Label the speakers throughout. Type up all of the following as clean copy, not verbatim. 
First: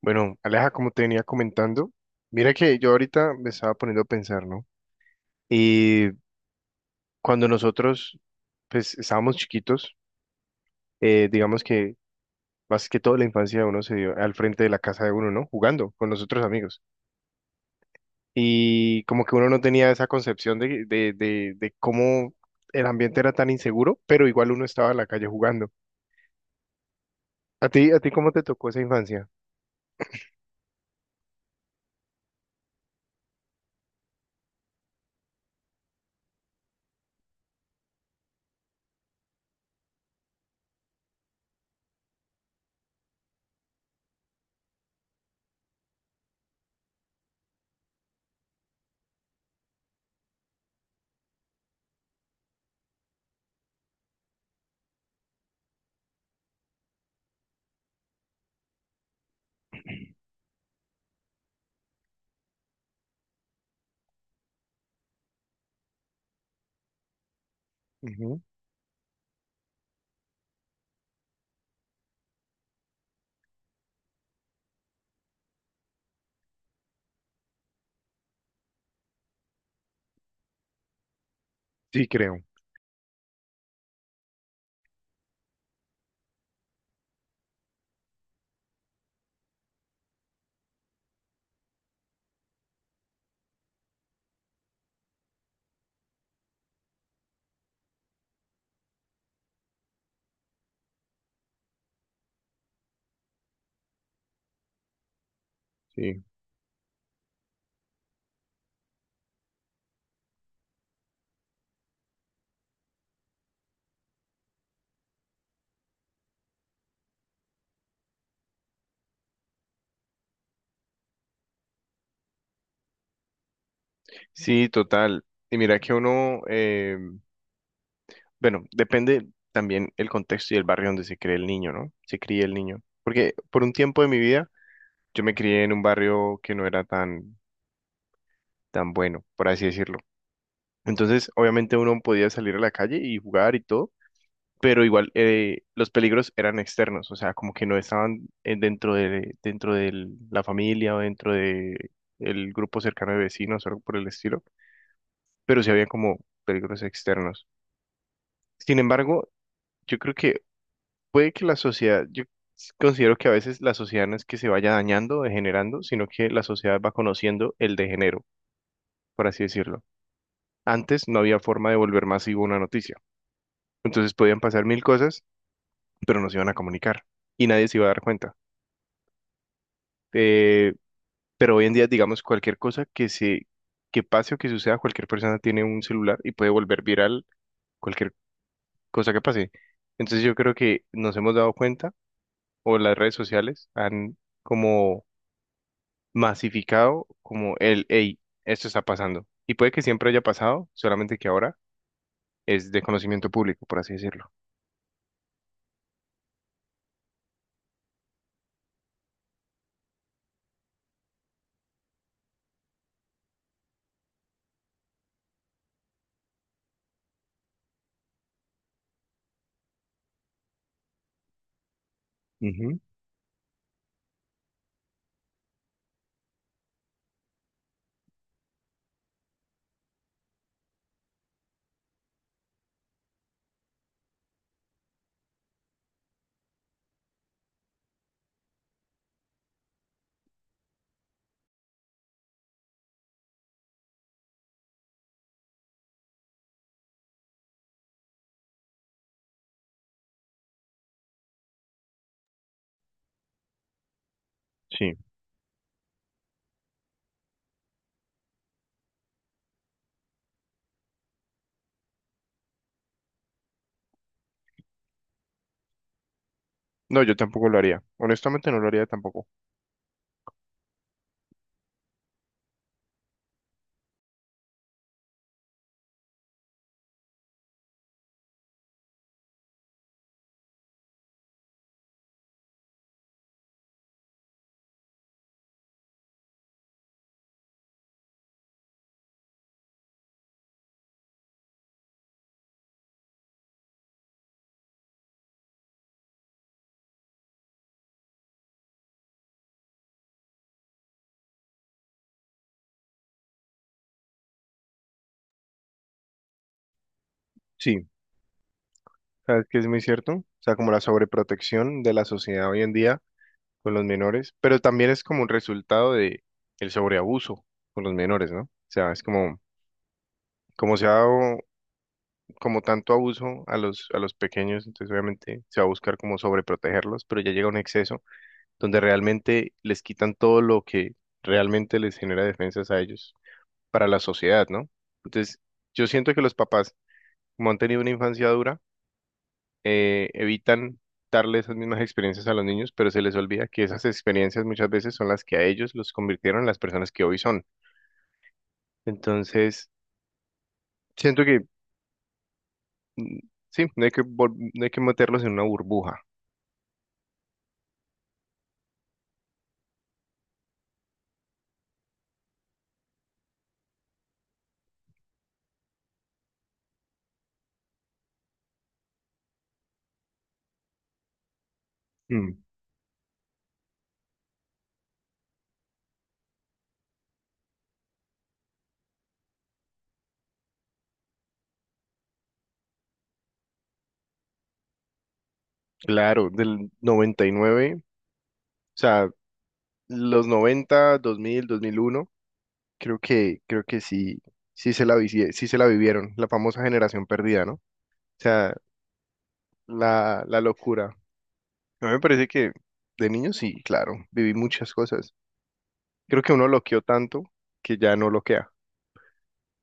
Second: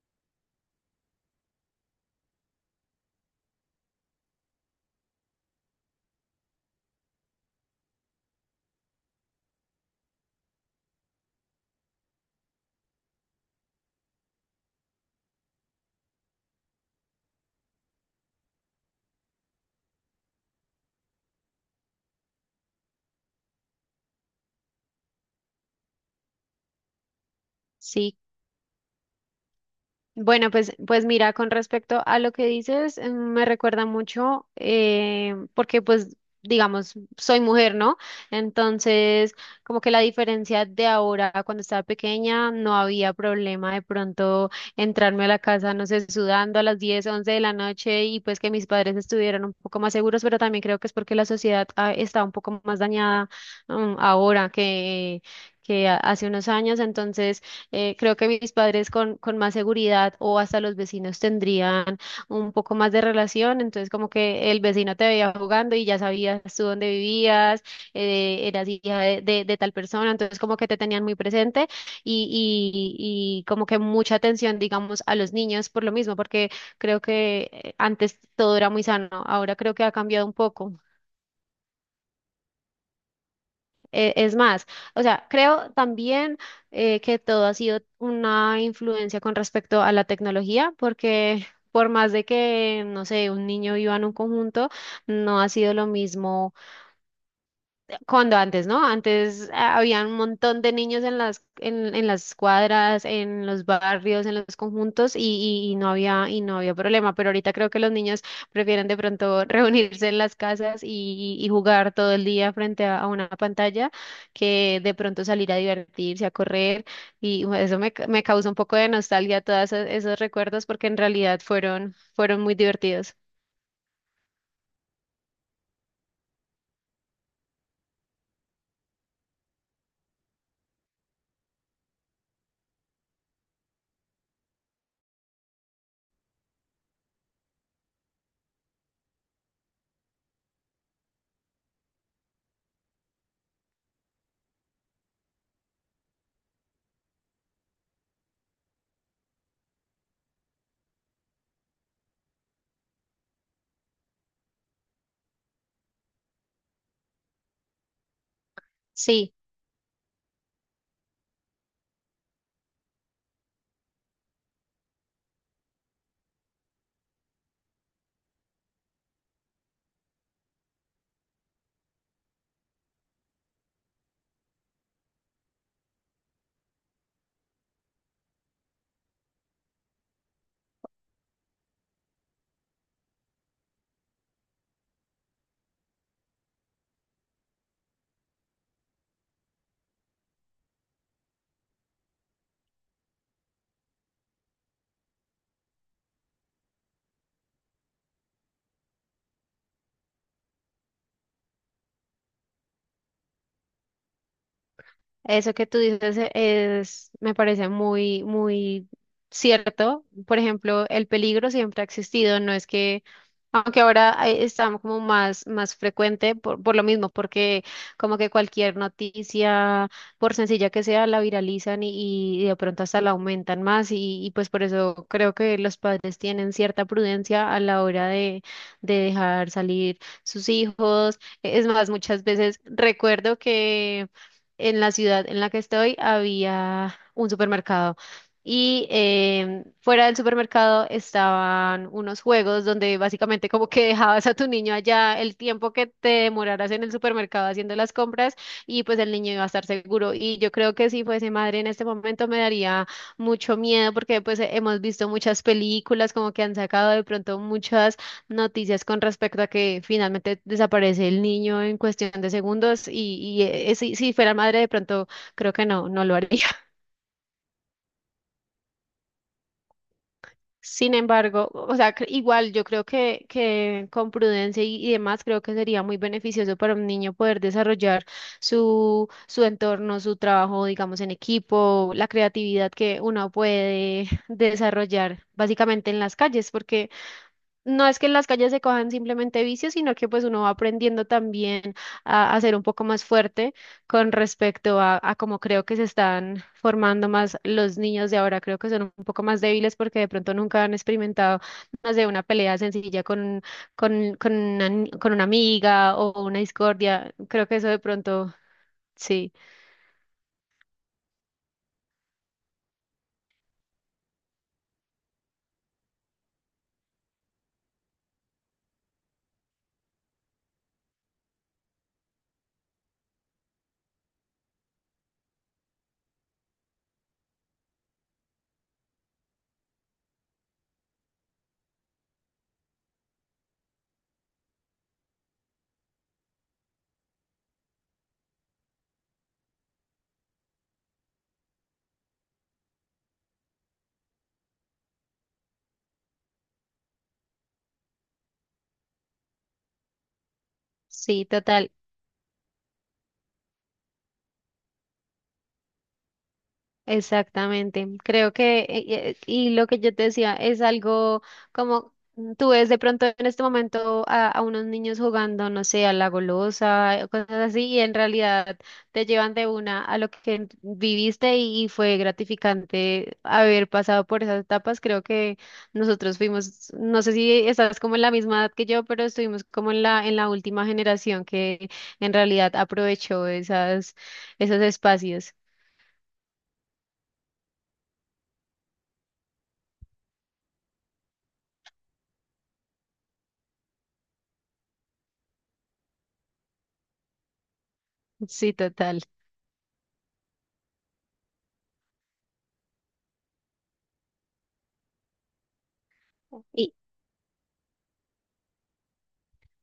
Speaker 1: Bueno, Aleja, como te venía comentando, mira que yo ahorita me estaba poniendo a pensar, ¿no? Y cuando nosotros, pues, estábamos chiquitos, digamos que más que todo la infancia de uno se dio al frente de la casa de uno, ¿no? Jugando con los otros amigos. Y como que uno no tenía esa concepción de cómo el ambiente era tan inseguro, pero igual uno estaba en la calle jugando. A ti
Speaker 2: Sí,
Speaker 1: cómo te tocó esa infancia?
Speaker 2: bueno, pues mira, con respecto a lo que dices, me recuerda mucho, porque pues, digamos, soy mujer, ¿no? Entonces, como que la diferencia de ahora a cuando estaba pequeña, no había problema de pronto entrarme a la casa, no sé, sudando a las 10, 11 de la noche, y pues que mis padres estuvieran un poco más seguros, pero también creo que es porque la sociedad está un poco más dañada ahora hace unos años. Entonces, creo que mis padres con más seguridad, o hasta los vecinos tendrían un poco más de relación, entonces como que el vecino te veía jugando y ya sabías tú dónde vivías,
Speaker 1: Ujú.
Speaker 2: eras hija de tal persona, entonces como que te tenían muy presente. Y como que mucha atención, digamos, a los niños, por lo mismo, porque creo que antes todo era muy sano, ahora creo que ha cambiado un poco.
Speaker 1: Sí, creo.
Speaker 2: Es más, o sea, creo también que todo ha sido una influencia con respecto a la tecnología, porque por más de que, no sé, un niño viva en un conjunto, no ha sido lo mismo cuando antes, ¿no? Antes había un montón de niños en las, en las cuadras, en los barrios, en los conjuntos,
Speaker 1: Sí.
Speaker 2: y no había problema. Pero ahorita creo que los niños prefieren de pronto reunirse en las casas y jugar todo el día frente a una pantalla, que de pronto salir a divertirse, a correr. Y bueno, eso me, me causa un poco de nostalgia, todos esos, esos recuerdos, porque en realidad fueron, fueron muy divertidos.
Speaker 1: Sí, total. Y mira que uno, bueno, depende también el contexto y el barrio donde se cree el niño, ¿no? Se cría el niño. Porque por un tiempo de mi vida yo me crié en un barrio que no era tan, tan bueno, por así decirlo. Entonces, obviamente uno podía salir a la calle y jugar y todo, pero igual los peligros eran externos, o sea, como que no estaban dentro de la familia o dentro de el grupo cercano de vecinos o algo por el estilo, pero sí había como peligros externos. Sin embargo,
Speaker 2: Sí.
Speaker 1: yo creo que puede que la sociedad, yo considero que a veces la sociedad no es que se vaya dañando, degenerando, sino que la sociedad va conociendo el degenero, por así decirlo. Antes no había forma de volver masivo una noticia. Entonces podían pasar mil cosas, pero no se iban a comunicar y nadie se iba a dar cuenta. Eh, pero hoy en día, digamos, cualquier cosa que pase o que suceda, cualquier persona tiene un celular y puede volver viral cualquier cosa que pase. Entonces yo creo que nos hemos dado cuenta, o las redes sociales han como masificado como el, hey, esto está pasando. Y puede que siempre haya pasado, solamente que ahora es de conocimiento público, por así decirlo.
Speaker 2: Eso que tú dices es, me parece muy, muy cierto. Por ejemplo, el peligro siempre ha existido. No es que, aunque ahora está como más, más frecuente por lo mismo, porque como que cualquier noticia, por sencilla que sea, la viralizan y de
Speaker 1: Ujú.
Speaker 2: pronto hasta la aumentan más, y pues por eso creo que los padres tienen cierta prudencia a la hora de dejar salir sus hijos. Es más, muchas veces recuerdo que en la ciudad en la que estoy había un supermercado. Y fuera del supermercado estaban unos juegos donde básicamente como que dejabas a tu niño allá el tiempo que te demoraras en el supermercado haciendo las compras, y pues el niño iba a estar seguro. Y yo creo que si fuese madre en este momento me daría mucho miedo, porque pues hemos
Speaker 1: Sí.
Speaker 2: visto muchas películas, como que han sacado de pronto muchas noticias con respecto a que finalmente desaparece el niño en cuestión de segundos. Si fuera madre, de pronto creo que no, no lo haría.
Speaker 1: No, yo tampoco lo haría. Honestamente no lo haría tampoco.
Speaker 2: Sin embargo, o sea, igual yo creo que con prudencia y demás, creo que sería muy beneficioso para un niño poder desarrollar su, su entorno, su trabajo, digamos, en equipo, la creatividad que uno puede desarrollar básicamente en las calles, porque no es que en las calles se cojan simplemente vicios, sino que pues uno va aprendiendo también a ser un poco más fuerte con respecto a cómo creo que se están formando más los niños de ahora. Creo que son un poco más débiles, porque de pronto nunca han experimentado más de una pelea sencilla con, con una, con una amiga, o una discordia. Creo que eso de
Speaker 1: Sí.
Speaker 2: pronto, sí,
Speaker 1: ¿Sabes que es muy cierto? O sea, como la sobreprotección de la sociedad hoy en día con los menores, pero también es como un resultado de el sobreabuso con los menores, ¿no? O sea, es como, como se ha dado como tanto abuso a los pequeños, entonces obviamente se va a buscar como sobreprotegerlos, pero ya llega un exceso donde realmente les quitan todo lo que realmente les genera defensas a ellos para la sociedad, ¿no? Entonces, yo siento que los papás, como han tenido una infancia dura, evitan darle esas mismas experiencias a los niños, pero se les olvida que esas experiencias muchas veces son las que a ellos los convirtieron en las personas que hoy son. Entonces, siento
Speaker 2: sí,
Speaker 1: que
Speaker 2: total.
Speaker 1: mm, sí, no hay que, no hay que meterlos en una burbuja.
Speaker 2: Exactamente, creo que, y lo que yo te decía, es algo como, tú ves de pronto en este momento a unos niños jugando, no sé, a la golosa, cosas así, y en realidad te llevan de una a lo que viviste, y fue
Speaker 1: Mm.
Speaker 2: gratificante haber pasado por esas etapas. Creo que nosotros fuimos, no sé si estás como en la misma edad que yo, pero estuvimos como en la última generación que en realidad aprovechó esas, esos espacios.
Speaker 1: Claro, del 99, o sea, los 90, 2000, 2001. Creo que sí, sí se la, sí se la vivieron, la famosa generación perdida, ¿no? O
Speaker 2: Sí,
Speaker 1: sea,
Speaker 2: total.
Speaker 1: la locura. A mí me parece que de niño sí, claro, viví muchas cosas. Creo que uno
Speaker 2: Y
Speaker 1: loqueó tanto que ya no loquea.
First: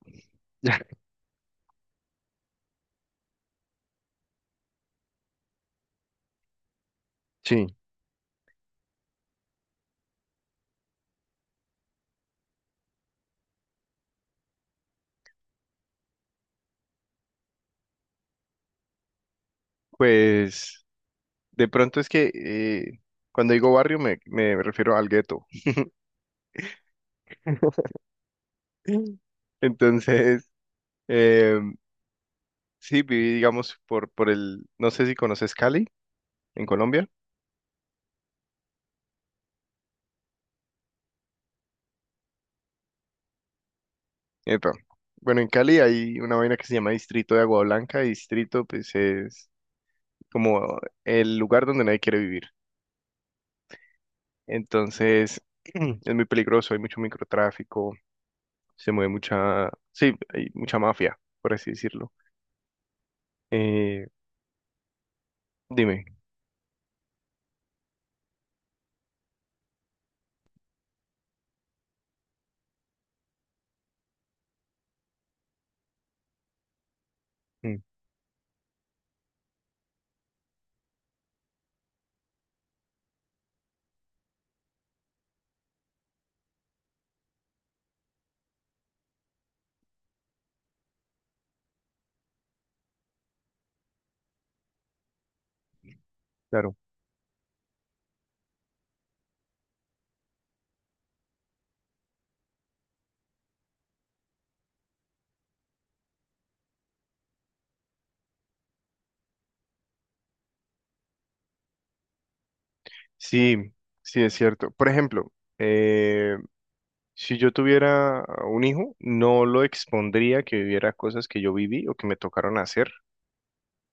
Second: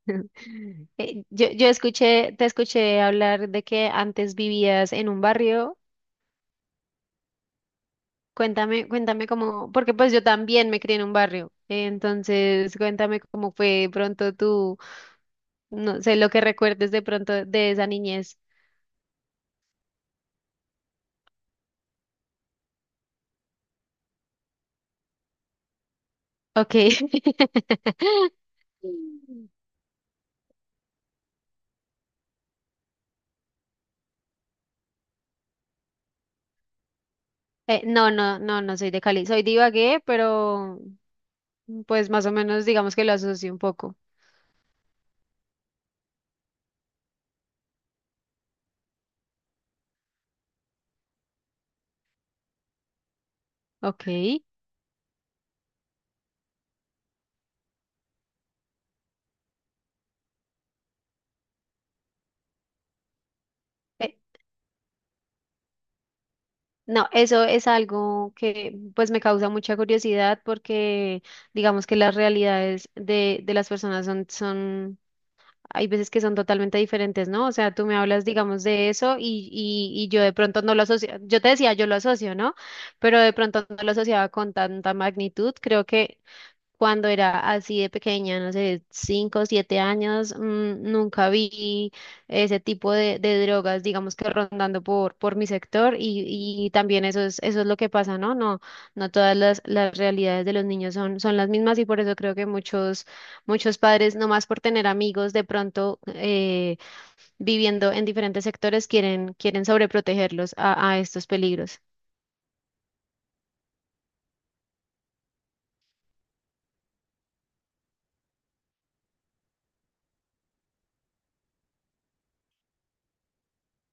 Speaker 1: Ya.
Speaker 2: yo escuché, te escuché hablar de que antes vivías en un barrio.
Speaker 1: Sí,
Speaker 2: Cuéntame, cuéntame cómo, porque pues yo también me crié en un barrio. Entonces, cuéntame cómo fue de pronto tú, no sé, lo que recuerdes de pronto de esa niñez.
Speaker 1: pues de pronto es que cuando digo barrio me, me refiero al gueto.
Speaker 2: Ok.
Speaker 1: Entonces, em, sí, viví, digamos, por el, no sé si conoces Cali, en Colombia.
Speaker 2: No, no, no, no soy de Cali. Soy de Ibagué, pero pues más o menos digamos que lo asocio un poco.
Speaker 1: Epa. Bueno, en Cali hay una vaina que se llama Distrito de Agua Blanca. Y Distrito, pues, es como el lugar donde nadie quiere vivir.
Speaker 2: Ok.
Speaker 1: Entonces, es muy peligroso, hay mucho microtráfico, se mueve mucha, sí, hay mucha mafia, por así decirlo. Eh, dime.
Speaker 2: No, eso es algo que pues me causa mucha curiosidad, porque digamos que las realidades de las personas son, son, hay veces que son totalmente diferentes, ¿no? O sea,
Speaker 1: Mm,
Speaker 2: tú me hablas, digamos, de eso, y yo de pronto no lo asocio, yo te decía, yo lo asocio, ¿no? Pero de pronto no lo asociaba con tanta magnitud. Creo que cuando era así de pequeña, no sé, 5 o 7 años, nunca vi ese tipo de drogas, digamos que rondando por mi sector, y
Speaker 1: claro.
Speaker 2: también eso es lo que pasa, ¿no? No, no todas las realidades de los niños son, son las mismas, y por eso creo que muchos, muchos padres, nomás por tener amigos de pronto viviendo en diferentes sectores, quieren, quieren sobreprotegerlos a estos peligros.
Speaker 1: Sí, sí, es cierto. Por ejemplo, eh, si yo tuviera a un hijo, no lo expondría que viviera cosas que yo viví o que me tocaron hacer,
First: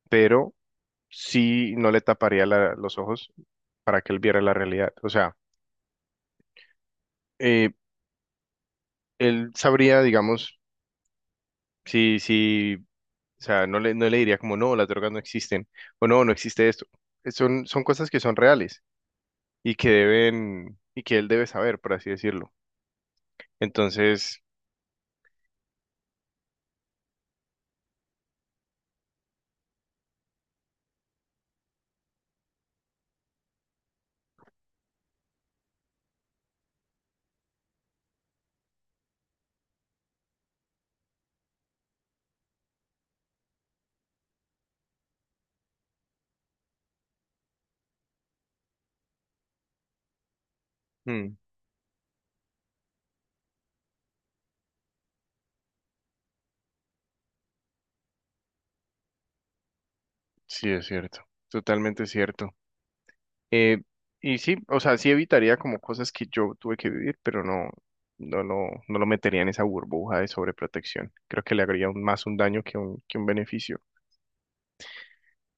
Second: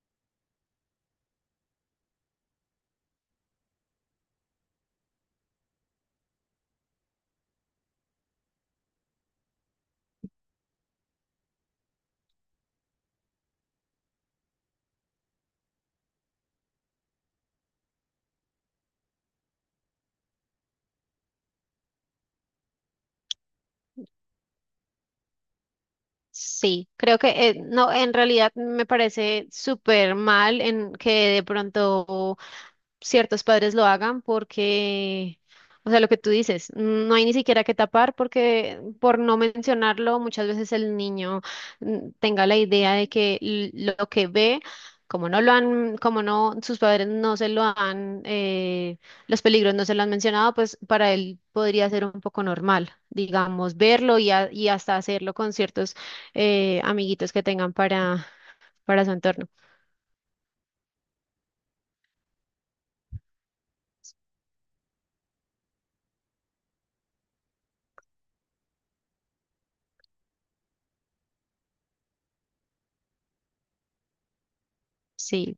Speaker 1: pero sí no le taparía los ojos para que él viera la realidad. O sea, eh, él sabría, digamos, si, si, o sea, no le, no le diría como, no, las drogas no existen, o no, no existe esto. Son, son cosas que son reales y que deben, y que él debe saber, por así decirlo. Entonces,
Speaker 2: Sí, creo que no, en realidad me parece súper mal en que de pronto ciertos padres lo hagan, porque, o sea, lo que tú dices, no hay ni siquiera que tapar, porque, por no mencionarlo, muchas veces el niño tenga la idea de que lo que ve, como no lo han, como no, sus padres no se lo han, los peligros no se lo han mencionado, pues para
Speaker 1: mm,
Speaker 2: él podría ser un poco normal, digamos, verlo, y hasta hacerlo con ciertos amiguitos que tengan para su entorno.
Speaker 1: sí es cierto, totalmente cierto. Eh, y sí, o sea, sí evitaría como cosas que yo tuve que vivir, pero no, no lo, no lo metería en esa burbuja de sobreprotección. Creo que le haría más un daño que un beneficio.
Speaker 2: Sí.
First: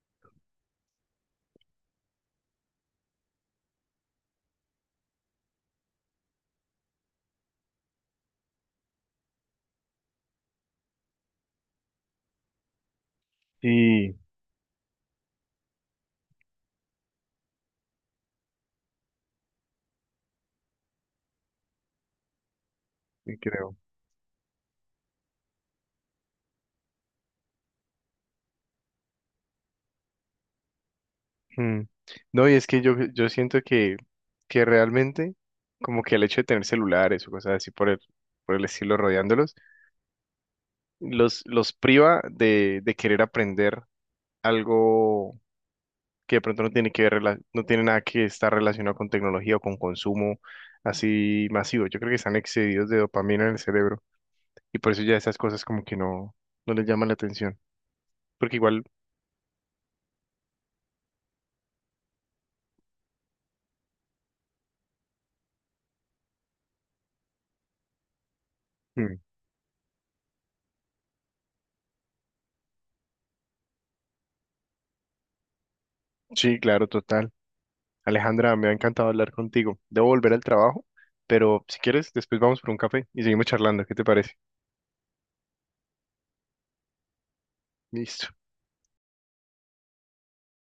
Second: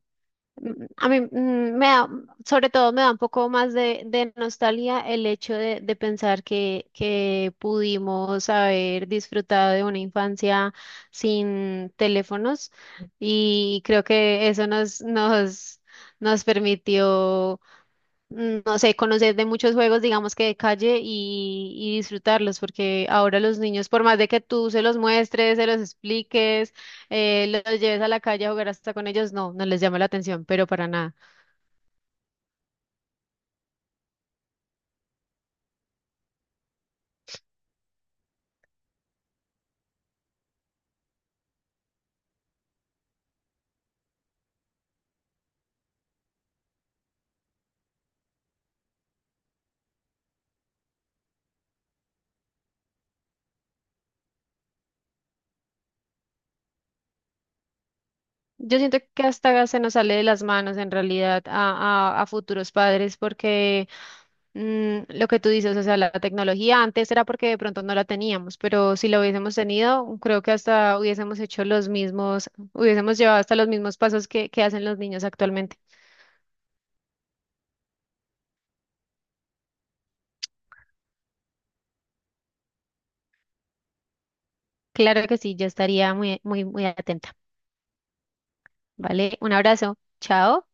Speaker 2: A mí me da, sobre todo me da un poco más de nostalgia, el hecho de pensar que pudimos haber disfrutado de una infancia sin teléfonos, y creo
Speaker 1: Sí,
Speaker 2: que eso nos, nos, nos permitió no sé, conocer de muchos juegos, digamos que de calle, y disfrutarlos, porque
Speaker 1: sí
Speaker 2: ahora los
Speaker 1: creo.
Speaker 2: niños, por más de que tú se los muestres, se los expliques, los lleves a la calle a jugar hasta con ellos, no, no les llama la atención, pero para nada.
Speaker 1: Mm. No, y es que yo siento que realmente, como que el hecho de tener celulares o cosas así por el estilo rodeándolos, los priva de querer aprender algo que de pronto no tiene que ver, no tiene nada que estar relacionado con tecnología o con consumo así masivo. Yo creo que están excedidos de dopamina en el cerebro y por eso ya esas cosas como que no, no les llaman la atención. Porque
Speaker 2: Yo
Speaker 1: igual,
Speaker 2: siento que hasta se nos sale de las manos en realidad a, a futuros padres, porque lo que tú dices, o sea, la tecnología antes era porque de pronto no la teníamos, pero si
Speaker 1: mm,
Speaker 2: la hubiésemos tenido, creo que hasta hubiésemos hecho los mismos, hubiésemos llevado hasta los mismos pasos que hacen los niños actualmente.
Speaker 1: sí, claro, total. Alejandra, me ha encantado hablar contigo. Debo volver al trabajo, pero si quieres, después vamos por un café y seguimos charlando. ¿Qué te parece?
Speaker 2: Claro que sí, yo estaría muy, muy, muy atenta.
Speaker 1: Listo.
Speaker 2: ¿Vale? Un abrazo. Chao.